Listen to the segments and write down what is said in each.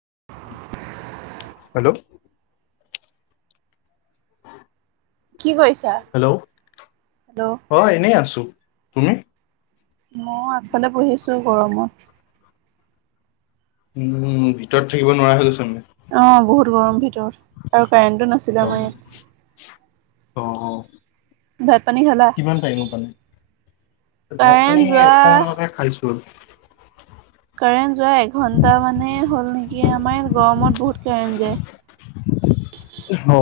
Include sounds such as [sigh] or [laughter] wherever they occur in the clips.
[inaudible] Hello কি কৰিছা? Hello hello, অ এনেই আছো তুমি? মই আগফালে বহি আছো গৰমত। উম ভিতৰত থাকিব নোৱাৰা হৈ‌ গৈছো ম আহ বহুত গৰম ভিতৰত আৰু কাৰেণ্টটো নাছিলে আমাৰ ইয়াত অ অ ভাত পানী খালা? কিমান টাইমৰ নাই ভাত কাৰেণ্ট পানী যোৱা অকমানতে খাইছো আৰু কাৰেণ্ট যোৱা এঘন্টা মানে হ'ল নেকি আমাৰ ইয়াত গৰমত বহুত কাৰেণ্ট যায়। অ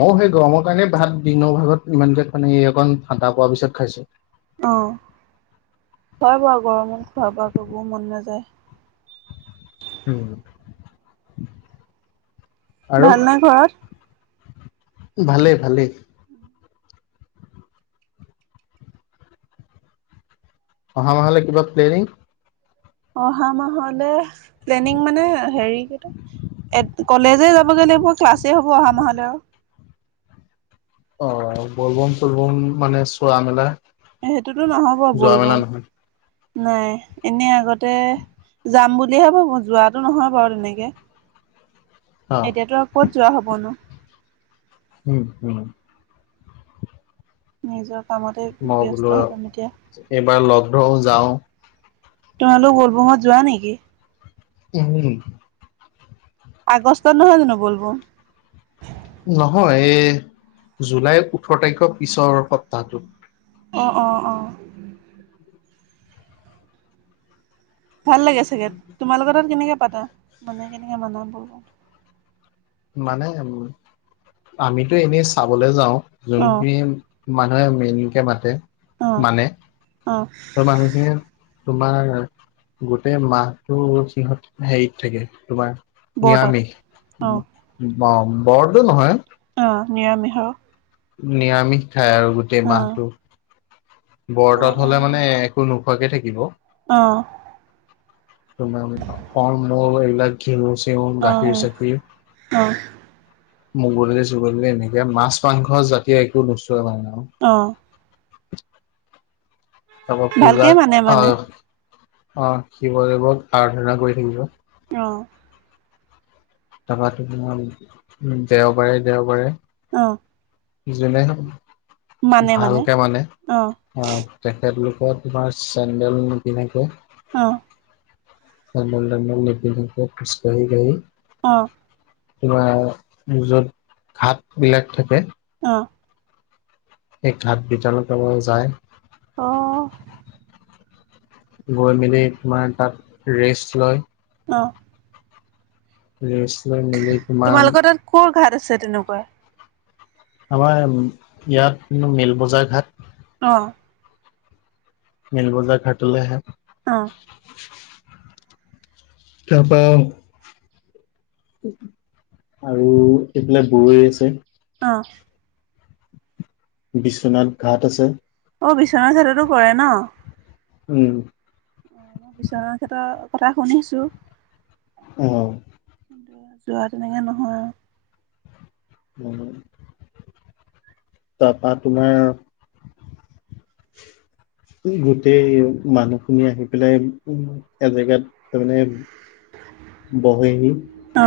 মইয়ো সেই গৰমৰ কাৰণে ভাত দিনৰ ভাগত ইমানকে খানে অকণ ঠাণ্ডা হোৱাৰ পিছত খাইছো। আহ হয় বাৰু গৰমত খোৱা বোৱা কৰিব মন নাযায়। উম আৰু ভাল না ঘৰত? ভালেই ভালে। অহা মাহলে কিবা প্লেৰিং? অহা মাহলে প্লেনিং মানে হেৰি কেইটা এ কলেজে যাবগে লাগিব ক্লাছে হ'ব অহা মাহলৈ অ বলবম চলবম মানে চোৱা মেলা সেইটোতো নহব বল যোৱা মেলা বম নহয়। নাই এনে আগত ততে যাম বুলিহে ভাবো যোৱাতটো নহয় বাৰু তেনেকে অ এতিয়াতো ক'ত যোৱা হবনো। উম হম নিজৰ কামতে মই ব্যস্ত বোলো হৈ যাম এতিয়া আৰু এইবাৰ লগ ধও যাও। তোমালোক বলবমত যোৱা নেকি? উম। আগষ্টত নহয় জানো বলবম? নহয় এই জুলাইৰ ওঠৰ তাৰিখৰ পিছৰ সপ্তাহটোত। অঁ অঁ অঁ। ভাল লাগে চাগে তোমালোকৰ তাত কেনেকৈ পাতা মানে কেনেকৈ মনা ব মানে উম আমিতো এনেই চাবলৈ যাও অ যোনখিনি মানুহে মেইনকে মাতে অ মানে অ ত মানুহখিনি তোমাৰ গোটেই মাহটো সিহঁত হেৰিত থাকে তোমাৰ বৰ্তত নিৰামিষ অ বৰদো নহয়। অ নিৰামিষ। নিৰামিষ খাই আৰু গোটেই মাহটো বৰতত হলে মানে একো ন খোৱাকে থাকিব। আহ মোৰ ফল মূল এই বিলাক ঘেহু তেওঁ অ গাখীৰ চাখিৰ অ মগধলি চুগধলি এনেকে মাছ মাংস জাতি একো নোচোৱা নাই ন। অ তাৰপৰা ভালকে পূজাক মানে মানে আহ আহ শিৱদেৱক আৰাধনা কৰি থাকিব। অ। তাপা তোমাৰ উ দেওবাৰে দেওবাৰে আহ। যোনে ভালকে মানে অ', আহ তেখেতলোক তোমাৰ চেণ্ডেল কেনেকৈ আহ। চেণ্ডেল টেণ্ডেল নিপিন্ধাকৈ খোজ কাঢ়ি কাঢ়ি অ। তোমাৰ যত ঘাট বিলাক থাকে। অ। এক ঘাট বিতাল ত মাৰ যায়। অ'। গৈ মেলি তোমাৰ তাত ৰেষ্ট লয়। অঁ। ৰেষ্ট লৈ মেলি তোমাৰ তোমালোকৰ তাত ক ঘাট আছে তেনেকুৱা? আমাৰ ইয়াত মিল বজাৰ ঘাট। অ। মিলবজা ঘাটলে আহে। অ। [unintelligible] তাৰ পৰা আৰু এইবিলাক বৈ আছে। অ। বিশ্বনাথ ঘাট আছে। অ, বিশ্বনাথ ঘাটতো কৰে ন? উম। বিশ্বনাথ ক্ষেত্ৰৰ কথা শুনিছোঁ। আহ। কিন্তু যোৱা তেনেকৈ নহয়। উম, তাৰপৰা তোমাৰ উ। গোটেই মানুহখিনি আহি পেলাই উ এজেগাত তাৰমানে বহেহি। অ।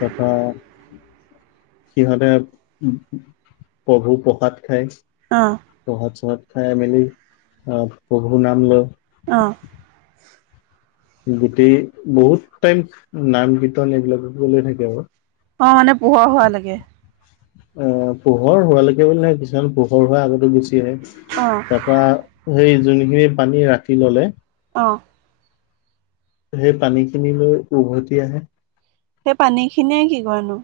তথা সিহঁতে উ প্ৰভু প্ৰসাদ খায়। অ', প্ৰখাট- চখাত খাই মেলি অ প্ৰভু নাম লয়। আহঁ। গোটেই বহুত টাইম নাম কীৰ্তন এইবিলাক লৈ থাকে আৰু। অ, মানে পোহৰ হোৱা লেকে। অ, পোহৰ হোৱালৈকে বুলি নহয় কিছুমান পোহৰ হোৱা আগতো গুচি আহে। অ', তাৰ পৰা সেই যোনখিনি পানী ৰাখি ললে অঁ। সেই পানীখিনিলৈ উভতি আহে। সেই পানী খিনিয়ে কি কৰানো?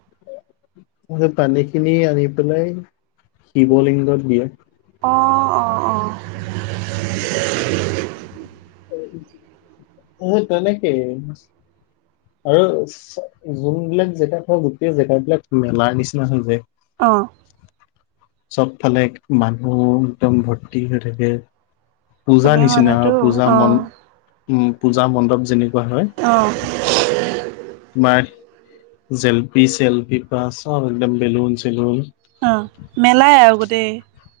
পানী খিনি আনি পেলাই শিৱলিংগত দিয়ে। অ', অ', অ', উ। উম তেনেকেই। আৰু যোনবিলাক জেগা থওঁ গোটেই জেগা বিলাক মেলা নিচিনা হৈ যায়। অঁ চবফালে মানুহ একদম ভৰ্তি হৈ থাকে। পূজা চবেই নিচিনা হয় মানেতো পূজা অ', মণ্ডপ উ পূজা মণ্ডপ যেনে অঁ তোমাৰ জেলপি চেলপি পৰা চব একদম বেলুন চেলুন। অ মেলাই আৰু গোটেই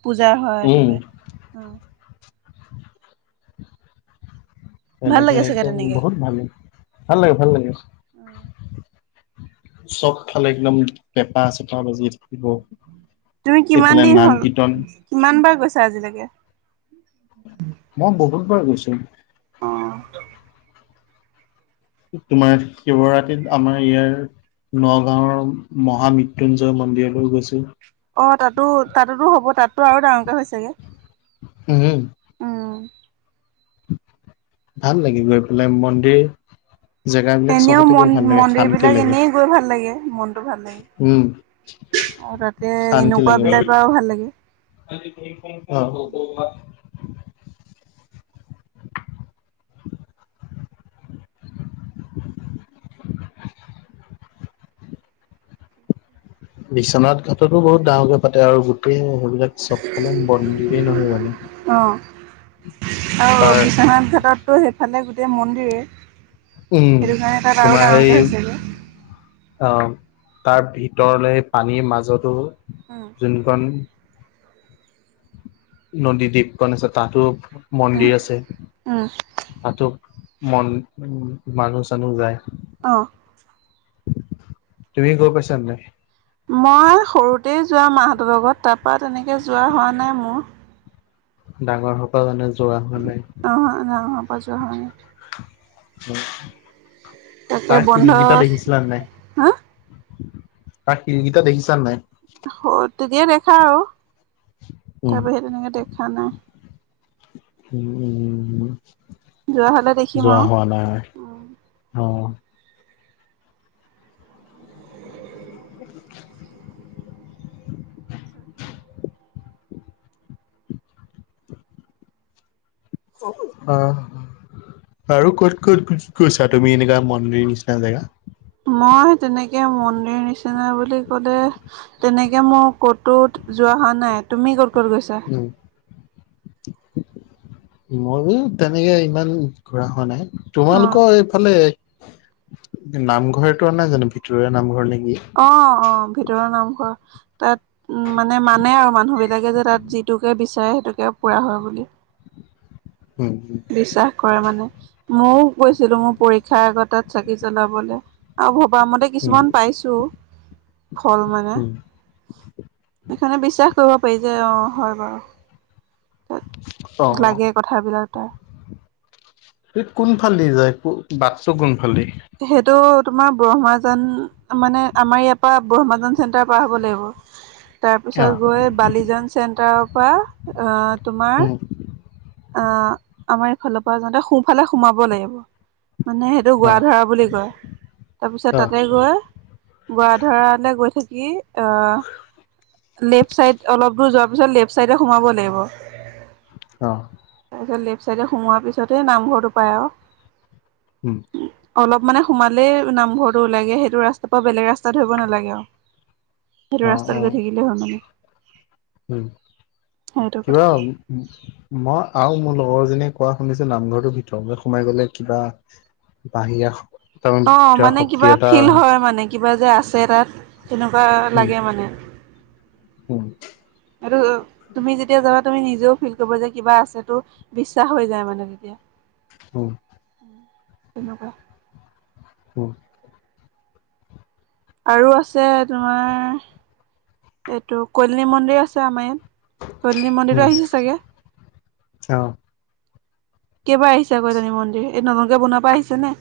পূজা হয় উম একেবাৰে অ ভাল এনেকে লাগে চাগে একদম তেনেকে? বহুত ভাল ভাল লাগে ভাল লাগে। অ চবফালে একদম পেঁপা চেপা বাজি থাকিব। তুমি কিমান এইফালে দিন নাম হল কীৰ্তন কিমান বাৰ গৈছা আজিলৈকে। মই বহুতবাৰ গৈছো। অ তোমাৰ শিৱৰাতিত আমাৰ ইয়াৰ নগাঁওৰ মহামৃত্যুঞ্জয় মন্দিৰলৈ গৈছো। অ তাতো তাতোতো হ'ব তাতো আৰু ডাঙৰকে হৈ ছাগে। উমম আহ ভাল লাগে গৈ পেলাই মন্দিৰ। জেগাবিলাক এনেও চবতে গৈ মন ভাল লাগে মন্দিৰ শান্তি বিলাক লাগে এনেই গৈ ভাল লাগে মনটো ভাল উম লাগে। আৰু তাতে এনেকুৱা বিলাৰ পৰাও ভাল লাগে। অহ [inaudible] বিশ্বনাথ ঘাটতো বহুত ডাঙৰকে পাতে আৰু গোটেই সেইবিলাক চবফালে মন্দিৰে নহয় জানো। অঁ আৰু তাৰ বিশ্বনাথ ঘাটততো সেইফালে গোটেই মন্দিৰে। উম সেইটো কাৰণে তাত আৰু তোমাৰ ডাঙৰকে সেই হৈছেগে। অ তাৰ ভিতৰলে পানীৰ মাজতো উম যোনখন। নদী দ্বীপ খন আছে তাতো মন্দিৰ আছে উম তাত। মন উ মানুহ চানুহ যায়। অঁ তুমি গৈ পাইছা নে নাই। মই সৰুতেই যোৱা মাহঁতৰ লগত তাৰপৰা তেনেকে যোৱা হোৱা নাই মোৰ। ডাঙৰ হোপা জনে যোৱা হোৱা নাই। অ নাই আমাৰ যোৱা হোৱা নাই। উম তাকে তাইৰ বন্ধ শিলগিতা দেখিছিলা নাই? হা তা শিলকিটা দেখিছা নাই? তিকে দেখা আৰু উম তাৰ বাহিৰে তেনেকে দেখা নাই। উম উম যোৱা হলে দেখিম যোৱা আৰু হোৱা নাই অ। [inaudible] আহ আৰু ক'ত ক'তত গৈছা তুমি এনেকুৱা মন্দিৰ নিচিনা জেগা। মই তেনেকে মন্দিৰ নিচিনা বুলি ক'লে তেনেকে মোৰ কতু যোৱা হোৱা নাই তুমি ক'ত ক'ত গৈছা? মোৰো তেনেকে ইমান ঘূৰা হোৱা নাই। অ তোমালোকৰ এইফালে নামঘৰটো নাই জানো ভিতৰুৱা নামঘৰ নেকি? অ অ ভিতৰৰ নামঘৰ তাত। মানে মানে আৰু মানুহবিলাকে যে তাত যিটোকে বিচাৰে সেইটোকে পুৰা হয় বুলি। উম বিশ্বাস কৰে মানে মোৰ। কৈছিলো মোৰ পৰীক্ষাৰ আগ তাত চাকি জলাবলৈ আৰু বামতে উম কিছুমান পাইছো ফল মানে উম সকাৰে বিশ্বাস কৰিব পাৰি যে অ হয় বাৰু অ তাত লাগে কথাবিলাক তাৰ স কোনফালদি যায় বাট টো কোনফালদি সেইটো তোমাৰ ব্ৰহ্মাজান মানে আমাৰ ইয়াৰ পৰা ব্ৰহ্মাজান চেণ্টাৰ পৰা হ'ব লাগিব। অ তাৰপিছত গৈ বালিজান চেণ্টাৰৰ পৰা তোমাৰ উম আহ আমাৰ এইফালৰ পৰা যাওঁতে সোফালে সোমাব লাগিব। মানে সেইটো অ গোৱা ধৰা বুলি কয়। তাৰপিছত অ তাতে গৈ বৰা ধৰালে গৈ থাক- কি অ লেফট চাইড অলপ দূৰ যোৱাৰ পিছত লেফট চাইটে সোমাব লাগিব। অ তাৰপিছত লেফ্ট ছাইডে সোমোৱাৰ পিছতেহে নামঘৰটো পায় আও। উম অলপ মানে সোমালেই নামঘৰটো ওলাইে সেইটো ৰাস্তাৰ পৰা বেলেগ ৰাস্তা ধৰিব নালাগে আও। সেইটো অ অ ৰাস্তাত গৈ থাকিলে হয় মানে। উম সেইটো কথা কিবা ম- আৰু মোৰ লগৰজনীয়ে কোৱা শুনিছো নামঘৰটো ভিতৰ সোমাই গলে কিবা বাহিৰা তাৰমানে অ ভিতৰা মানে শক্তি কিবা এটা ফিল আহে। হয় মানে। কিবা যে আছে তাত তেনেকুৱা লাগে মানে। হম আৰু তুমি যেতিয়া যাবা তুমি নিজেও ফিল কৰিব যে কিবা আছে তটো বিশ্বাস হৈ যায় মানে তেতিয়া। অ তেনেকুৱা উম আৰু আছে তোমাৰ এইটো কল্যানী মন্দিৰ আছে আমাৰ ইয়াত। কল্যানী মন্দিৰ উম আহিছে চাগে? অ কেইবাৰ আহিছে আ কল্যানী মন্দিৰ এই নতুনকে বনোৱাৰ পৰা আহিছে নে?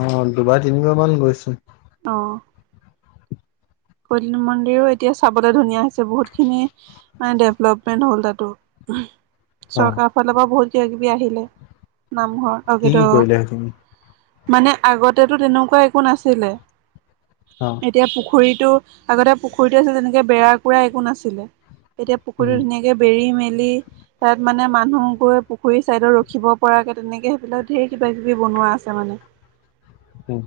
অ দুবাৰ তিনিবাৰ মান গৈছো। অ কৈল মন্দিৰো এতিয়া চাবলৈ ধুনীয়া হৈছে বহুতখিনি মানে ডেভলপমেণ্ট হ'ল তাতো অ চৰকাৰৰ কি ফালৰ পৰা বহুত কিব কিবি আহিলে। নামঘৰ অ কিটো কি কৰিলে সেইখিনি মানে আগতেতো তেনেকুৱা একো নাছিলে অ এতিয়া পুখুৰীত আগতে পুখুৰীতটো আছিল তেনেকে বেৰা কুৰা একো নাছিলে এতিয়া উম পুখুৰীতটো ধুনীয়াকে বেৰি মেল। তাত মানে মানুহ গৈ পুখুৰী চাইডত ৰখিব পৰাকে তেনেকে সেইবিলাক ধেৰ কিবা কিবি ব। বোৱা আছে মানে। উম।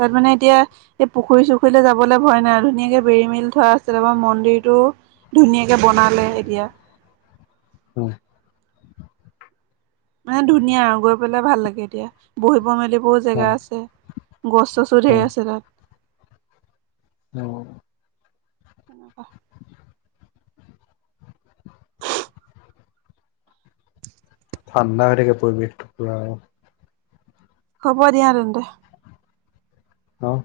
তাত মানে এতিয়া এই পুখুৰী চুখুৰীলৈ যাবলে হয় নাই ধুনীয়াকে বেৰি মিল থোৱা আছে তাৰপৰা মন্দিৰটো ধুনীয়াকে বনালে এতিয়া। [inaudible] অ মানে ধুনীয়া আৰু গৈ পেলাই ভাল লাগে এতিয়া বহিব মেলিব বহুত অ জেগা আছে গছ চছো ঢেৰ আছে তাত অ ঠাণ্ডা হৈ থাকে পৰিৱেশটো পুৰা হ'ব দিয়া তেন্তে। আহ